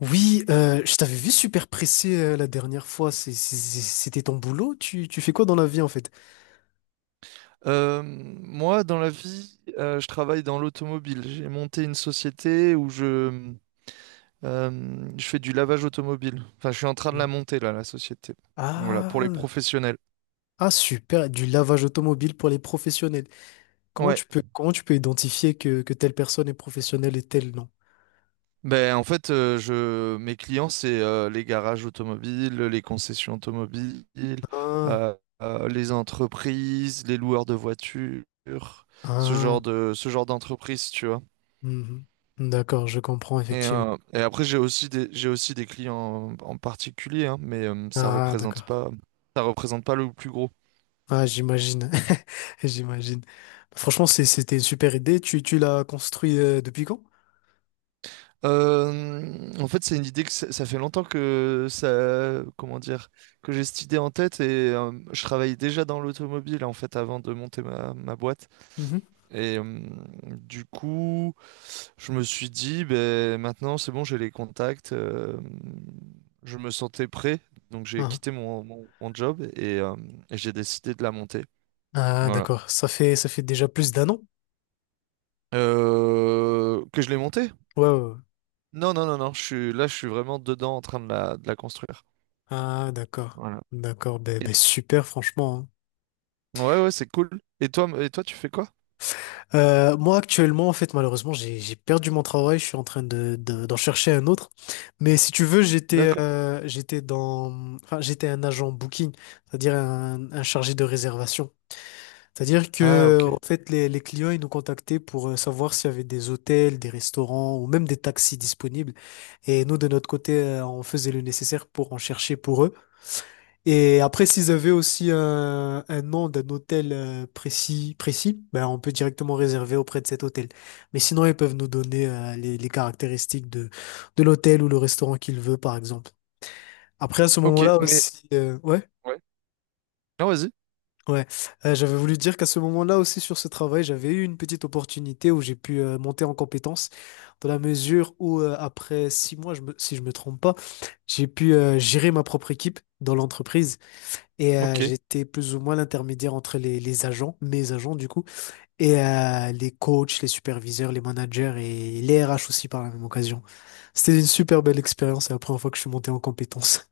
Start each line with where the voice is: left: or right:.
left: Oui, je t'avais vu super pressé la dernière fois. C'était ton boulot? Tu fais quoi dans la vie en fait?
right: Moi, dans la vie, je travaille dans l'automobile. J'ai monté une société où je fais du lavage automobile. Enfin, je suis en train de la
left: Hein.
right: monter, là, la société. Voilà, pour les
left: Ah,
right: professionnels.
left: ah super, du lavage automobile pour les professionnels.
right: Ouais.
left: Comment tu peux identifier que telle personne est professionnelle et telle non?
right: Ben, en fait, mes clients, c'est les garages automobiles, les concessions automobiles,
left: Ah,
right: euh, les entreprises, les loueurs de voitures,
left: ah,
right: ce genre d'entreprise, tu vois.
left: mhm. D'accord, je comprends
right: Et,
left: effectivement.
right: euh, et après, j'ai aussi des clients en particulier, hein, mais ça
left: Ah,
right: représente
left: d'accord.
right: pas, ça représente pas le plus gros.
left: Ah, j'imagine. J'imagine. Franchement, c'était une super idée. Tu l'as construit depuis quand?
right: En fait, c'est une idée que ça fait longtemps que ça, comment dire, que j'ai cette idée en tête et je travaillais déjà dans l'automobile en fait avant de monter ma boîte.
left: Mhm.
right: Et du coup, je me suis dit, ben maintenant c'est bon, j'ai les contacts, je me sentais prêt, donc j'ai
left: Ah.
right: quitté mon job et j'ai décidé de la monter.
left: Ah,
right: Voilà.
left: d'accord. Ça fait déjà plus d'un an?
right: Que je l'ai montée?
left: Ouais, ouais, ouais.
right: Non, non, non, non. Je suis là, je suis vraiment dedans en train de la construire.
left: Ah, d'accord.
right: Voilà.
left: D'accord.
right: Et-
left: Ben, super, franchement, hein.
right: ouais, ouais, c'est cool. Et toi, tu fais quoi?
left: Moi, actuellement, en fait, malheureusement, j'ai perdu mon travail. Je suis en train de, d'en chercher un autre. Mais si tu veux,
right: D'accord.
left: j'étais dans, enfin, j'étais un agent booking, c'est-à-dire un chargé de réservation. C'est-à-dire
right: Ah,
left: que,
right: ok.
left: en fait, les clients, ils nous contactaient pour savoir s'il y avait des hôtels, des restaurants ou même des taxis disponibles. Et nous, de notre côté, on faisait le nécessaire pour en chercher pour eux. Et après, s'ils avaient aussi un nom d'un hôtel précis, précis, ben, on peut directement réserver auprès de cet hôtel. Mais sinon, ils peuvent nous donner les caractéristiques de l'hôtel ou le restaurant qu'ils veulent, par exemple. Après, à ce
right: Ok,
left: moment-là
right: mais
left: aussi, ouais.
right: ouais. Ah, vas-y.
left: Ouais. J'avais voulu dire qu'à ce moment-là aussi sur ce travail, j'avais eu une petite opportunité où j'ai pu monter en compétence dans la mesure où après 6 mois, je me- si je me trompe pas, j'ai pu gérer ma propre équipe dans l'entreprise et
right: Ok.
left: j'étais plus ou moins l'intermédiaire entre les agents, mes agents du coup, et les coachs, les superviseurs, les managers et les RH aussi par la même occasion. C'était une super belle expérience et la première fois que je suis monté en compétence.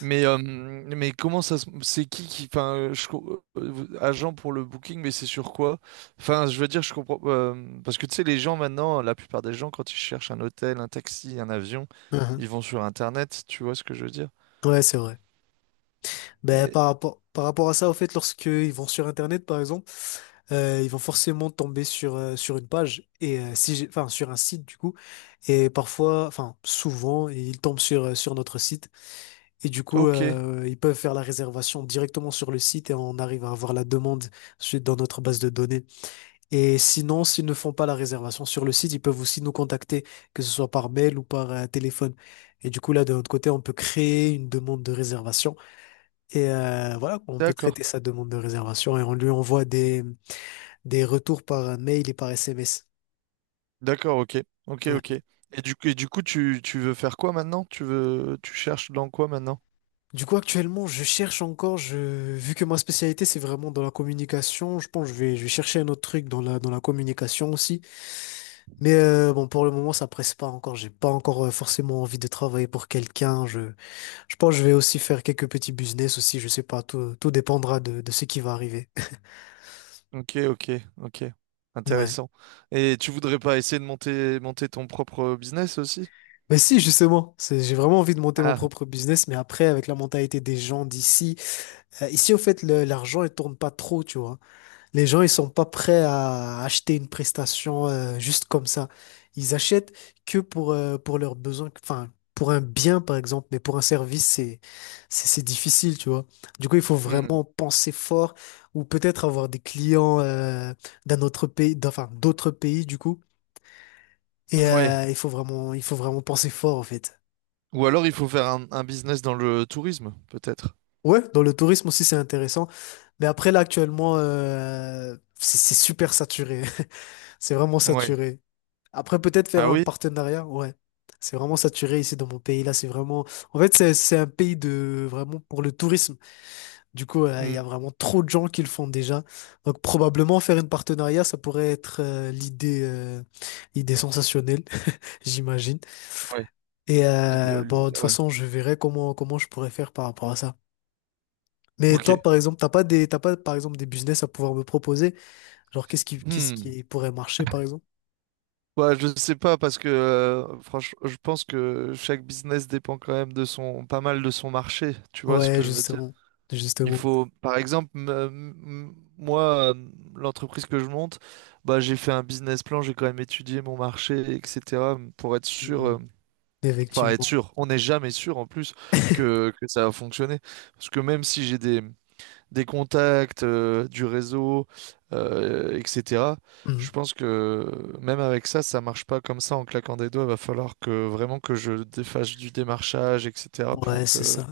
right: Mais comment c'est qui enfin agent pour le booking, mais c'est sur quoi? Enfin, je veux dire, je comprends parce que tu sais, les gens maintenant, la plupart des gens, quand ils cherchent un hôtel, un taxi, un avion,
left: Mhm.
right: ils vont sur Internet, tu vois ce que je veux dire?
left: Ouais, c'est vrai.
right: Mais
left: Par rapport à ça, au fait, lorsqu'ils vont sur Internet, par exemple, ils vont forcément tomber sur, sur une page, et si j'ai- enfin, sur un site, du coup, et parfois, enfin, souvent, ils tombent sur, sur notre site, et du coup,
right: ok,
left: ils peuvent faire la réservation directement sur le site, et on arrive à avoir la demande dans notre base de données. Et sinon, s'ils ne font pas la réservation sur le site, ils peuvent aussi nous contacter, que ce soit par mail ou par téléphone. Et du coup, là, de notre côté, on peut créer une demande de réservation et voilà, on peut
right: d'accord.
left: traiter sa demande de réservation et on lui envoie des retours par mail et par SMS.
right: D'accord, ok. Ok, ok.
left: Ouais.
right: Et du coup, tu veux faire quoi maintenant? Tu cherches dans quoi maintenant?
left: Du coup, actuellement, je cherche encore, je, vu que ma spécialité, c'est vraiment dans la communication, je pense que je vais chercher un autre truc dans dans la communication aussi. Mais bon, pour le moment, ça presse pas encore. J'ai pas encore forcément envie de travailler pour quelqu'un. Je pense que je vais aussi faire quelques petits business aussi, je sais pas, tout, tout dépendra de ce qui va arriver.
right: Ok, ok, ok.
left: Ouais.
right: Intéressant. Et tu voudrais pas essayer de monter ton propre business aussi?
left: Mais si, justement, c'est- j'ai vraiment envie de monter mon
right: Ah,
left: propre business, mais après, avec la mentalité des gens d'ici, ici, au fait, l'argent, il tourne pas trop, tu vois. Les gens, ils sont pas prêts à acheter une prestation, juste comme ça. Ils achètent que pour leurs besoins, enfin, pour un bien, par exemple, mais pour un service, c'est difficile, tu vois. Du coup, il faut
right: hmm.
left: vraiment penser fort ou peut-être avoir des clients, d'enfin, d'autres pays, du coup. Et,
right: Ouais.
left: il faut vraiment penser fort, en fait.
right: Ou alors il faut faire un business dans le tourisme, peut-être.
left: Ouais, dans le tourisme aussi, c'est intéressant. Mais après, là, actuellement, c'est super saturé. C'est vraiment
right: Ouais.
left: saturé. Après, peut-être faire
right: Ah
left: un
right: oui?
left: partenariat, ouais. C'est vraiment saturé ici dans mon pays. Là, c'est vraiment. En fait, c'est un pays de vraiment pour le tourisme. Du coup, il y
right: Hmm.
left: a vraiment trop de gens qui le font déjà. Donc, probablement faire une partenariat, ça pourrait être l'idée sensationnelle, j'imagine.
right: Ouais.
left: Et
right: Vidéo-
left: bon, de toute
right: ouais.
left: façon, je verrai comment je pourrais faire par rapport à ça. Mais toi,
right: Ok.
left: par exemple, t'as pas, par exemple, des business à pouvoir me proposer? Genre, qu'est-ce
right: Hmm.
left: qui pourrait marcher, par exemple?
right: Ouais, je sais pas parce que franchement, je pense que chaque business dépend quand même pas mal de son marché. Tu vois ce
left: Ouais,
right: que je veux dire?
left: justement.
right: Il
left: Justement.
right: faut, par exemple, moi, l'entreprise que je monte, bah, j'ai fait un business plan, j'ai quand même étudié mon marché, etc., pour être sûr,
left: Mhm.
right: enfin être
left: Effectivement.
right: sûr, on n'est jamais sûr en plus que ça va fonctionner. Parce que même si j'ai des contacts, du réseau, etc., je
left: Mhm.
right: pense que même avec ça, ça marche pas comme ça en claquant des doigts. Il va falloir que vraiment que je défasse du démarchage, etc.,
left: Ouais,
right: pour
left: c'est
right: que,
left: ça.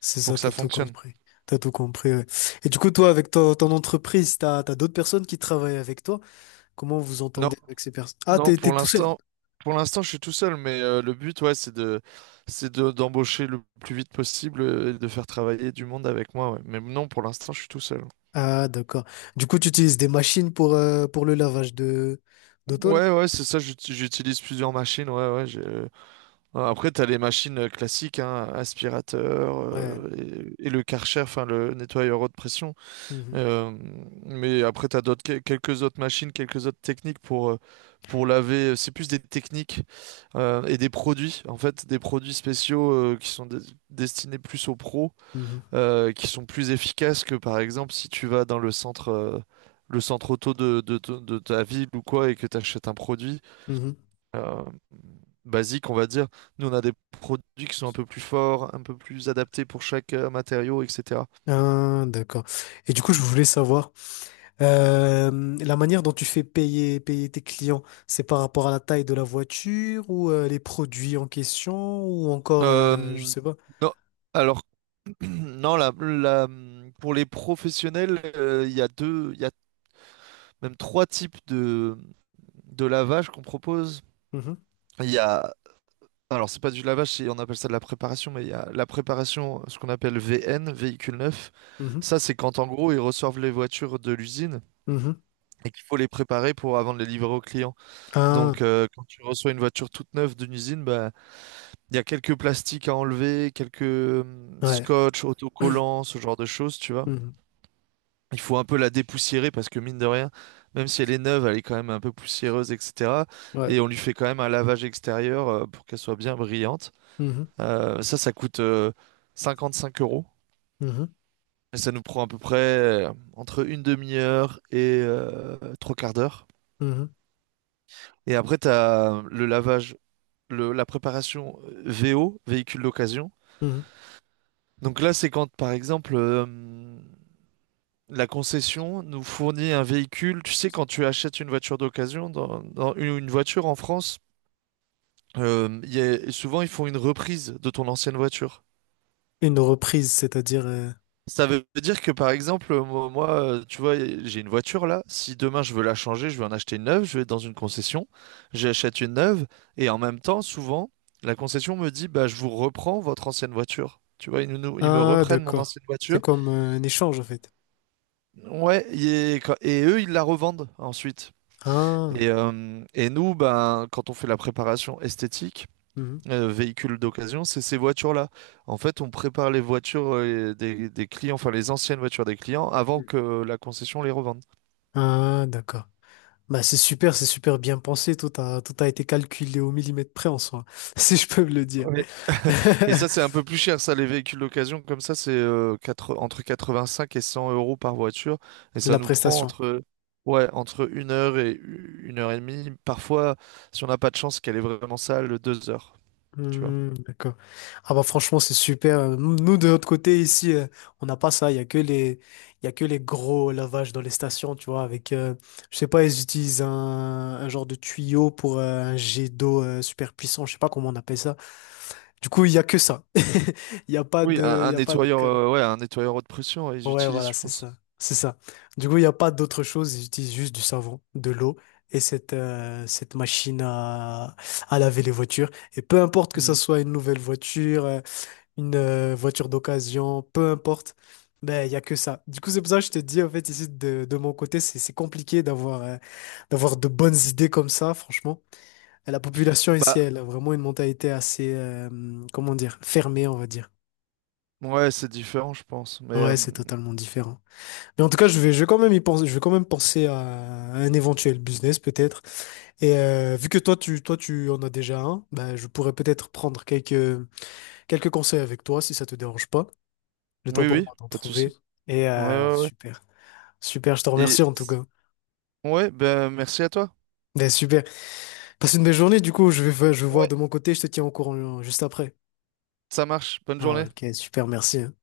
left: C'est
right: pour
left: ça,
right: que ça
left: t'as tout
right: fonctionne.
left: compris. T'as tout compris, ouais. Et du coup, toi, avec ton entreprise, t'as d'autres personnes qui travaillent avec toi? Comment vous
right: Non.
left: entendez avec ces personnes? Ah,
right: Non,
left: t'es
right: pour
left: tout seul.
right: l'instant, pour l'instant, je suis tout seul, mais le but, ouais, c'est d'embaucher le plus vite possible et de faire travailler du monde avec moi, ouais. Mais non, pour l'instant, je suis tout seul.
left: Ah, d'accord. Du coup, tu utilises des machines pour le lavage de, d'auto, là?
right: Ouais, ouais, c'est ça, j'utilise plusieurs machines, ouais, ouais. Après, t'as les machines classiques, hein, aspirateur,
left: Ouais.
right: et le Karcher, enfin, le nettoyeur haute pression.
left: Mhm.
right: Euh, mais après, tu as quelques autres machines, quelques autres techniques pour laver. C'est plus des techniques et des produits, en fait, des produits spéciaux qui sont destinés plus aux pros,
left: Mhm.
right: qui sont plus efficaces que, par exemple, si tu vas dans le centre auto de ta ville ou quoi, et que tu achètes un produit
left: Mhm.
right: euh, basique, on va dire. Nous, on a des produits qui sont un peu plus forts, un peu plus adaptés pour chaque matériau, etc.
left: Ah, d'accord. Et du coup, je voulais savoir, la manière dont tu fais payer, payer tes clients, c'est par rapport à la taille de la voiture ou les produits en question ou encore, je
right: Euh,
left: sais pas.
right: non. Alors non, pour les professionnels, il y a deux, il y a même trois types de lavage qu'on propose.
left: Mhm,
right: Il y a, alors c'est pas du lavage, on appelle ça de la préparation, mais il y a la préparation, ce qu'on appelle VN, véhicule neuf.
left: mhm,
right: Ça, c'est quand en gros ils reçoivent les voitures de l'usine,
left: mhm.
right: et qu'il faut les préparer pour avant de les livrer au client. Donc
left: Ah,
right: quand tu reçois une voiture toute neuve d'une usine, bah, il y a quelques plastiques à enlever, quelques
left: ouais.
right: scotch, autocollants, ce genre de choses, tu vois.
left: Mhm,
right: Il faut un peu la dépoussiérer parce que, mine de rien, même si elle est neuve, elle est quand même un peu poussiéreuse, etc.
left: ouais.
right: Et on lui fait quand même un lavage extérieur pour qu'elle soit bien brillante.
left: Mhm,
right: Ça, ça coûte 55 euros.
left: mhm,
right: Et ça nous prend à peu près, entre une demi-heure et trois quarts d'heure.
left: mhm,
right: Et après, tu as le lavage, la préparation VO, véhicule d'occasion.
left: mhm.
right: Donc là, c'est quand, par exemple, la concession nous fournit un véhicule. Tu sais, quand tu achètes une voiture d'occasion, dans une voiture en France, souvent ils font une reprise de ton ancienne voiture.
left: Une reprise, c'est-à-dire...
right: Ça veut dire que, par exemple, moi, tu vois, j'ai une voiture là. Si demain je veux la changer, je veux en acheter une neuve, je vais dans une concession, j'achète une neuve, et en même temps, souvent, la concession me dit, bah, je vous reprends votre ancienne voiture. Tu vois, ils me
left: Ah,
right: reprennent mon
left: d'accord.
right: ancienne
left: C'est
right: voiture.
left: comme un échange, en fait.
right: Ouais, et eux, ils la revendent ensuite. Et,
left: Ah,
right: euh, et nous, ben, quand on fait la préparation esthétique,
left: mhm.
right: véhicule d'occasion, c'est ces voitures-là. En fait, on prépare les voitures des clients, enfin les anciennes voitures des clients, avant que la concession les revende.
left: Ah, d'accord. Bah, c'est super bien pensé. Tout a été calculé au millimètre près en soi, si je peux me le dire.
right: Ouais. Et ça, c'est un peu plus cher, ça, les véhicules d'occasion, comme ça, c'est entre 85 et 100 euros par voiture. Et ça
left: La
right: nous prend
left: prestation.
right: entre, ouais, entre une heure et demie. Parfois, si on n'a pas de chance qu'elle est vraiment sale, 2 heures. Tu vois.
left: Hmm, d'accord. Ah bah franchement, c'est super. Nous, de notre côté, ici, on n'a pas ça. Il y a que les gros lavages dans les stations, tu vois, avec, je sais pas, ils utilisent un genre de tuyau pour un jet d'eau super puissant. Je sais pas comment on appelle ça. Du coup, il y a que ça.
right: Oui, un,
left: Il
right: un
left: y a pas de.
right: nettoyeur, ouais, un nettoyeur haute pression, ouais, ils
left: Ouais,
right: utilisent,
left: voilà,
right: je
left: c'est
right: pense.
left: ça. C'est ça. Du coup, il n'y a pas d'autre chose. Ils utilisent juste du savon, de l'eau et cette, cette machine à laver les voitures. Et peu importe que ça
right: Mhm.
left: soit une nouvelle voiture, une voiture d'occasion, peu importe, ben, il n'y a que ça. Du coup, c'est pour ça que je te dis, en fait, ici, de mon côté, c'est compliqué d'avoir, d'avoir de bonnes idées comme ça, franchement. Et la population ici,
right: Bah,
left: elle a vraiment une mentalité assez, comment dire, fermée, on va dire.
right: ouais, c'est différent, je pense. Mais
left: Ouais, c'est totalement différent. Mais en tout cas, je vais quand même y penser, je vais quand même penser à un éventuel business peut-être. Et vu que toi, tu en as déjà un, ben, je pourrais peut-être prendre quelques, quelques conseils avec toi si ça te dérange pas. Le temps
right: oui,
left: pour
right: oui,
left: moi d'en
right: pas de
left: trouver.
right: souci.
left: Et
right: Ouais, ouais, ouais.
left: super, super, je te
right: Et
left: remercie en tout cas.
right: ouais, ben merci à toi.
left: Ben, super. Passe une belle journée, du coup, je vais voir
right: Ouais,
left: de mon côté, je te tiens au courant juste après.
right: ça marche. Bonne
left: Ah,
right: journée.
left: ok, super, merci, hein.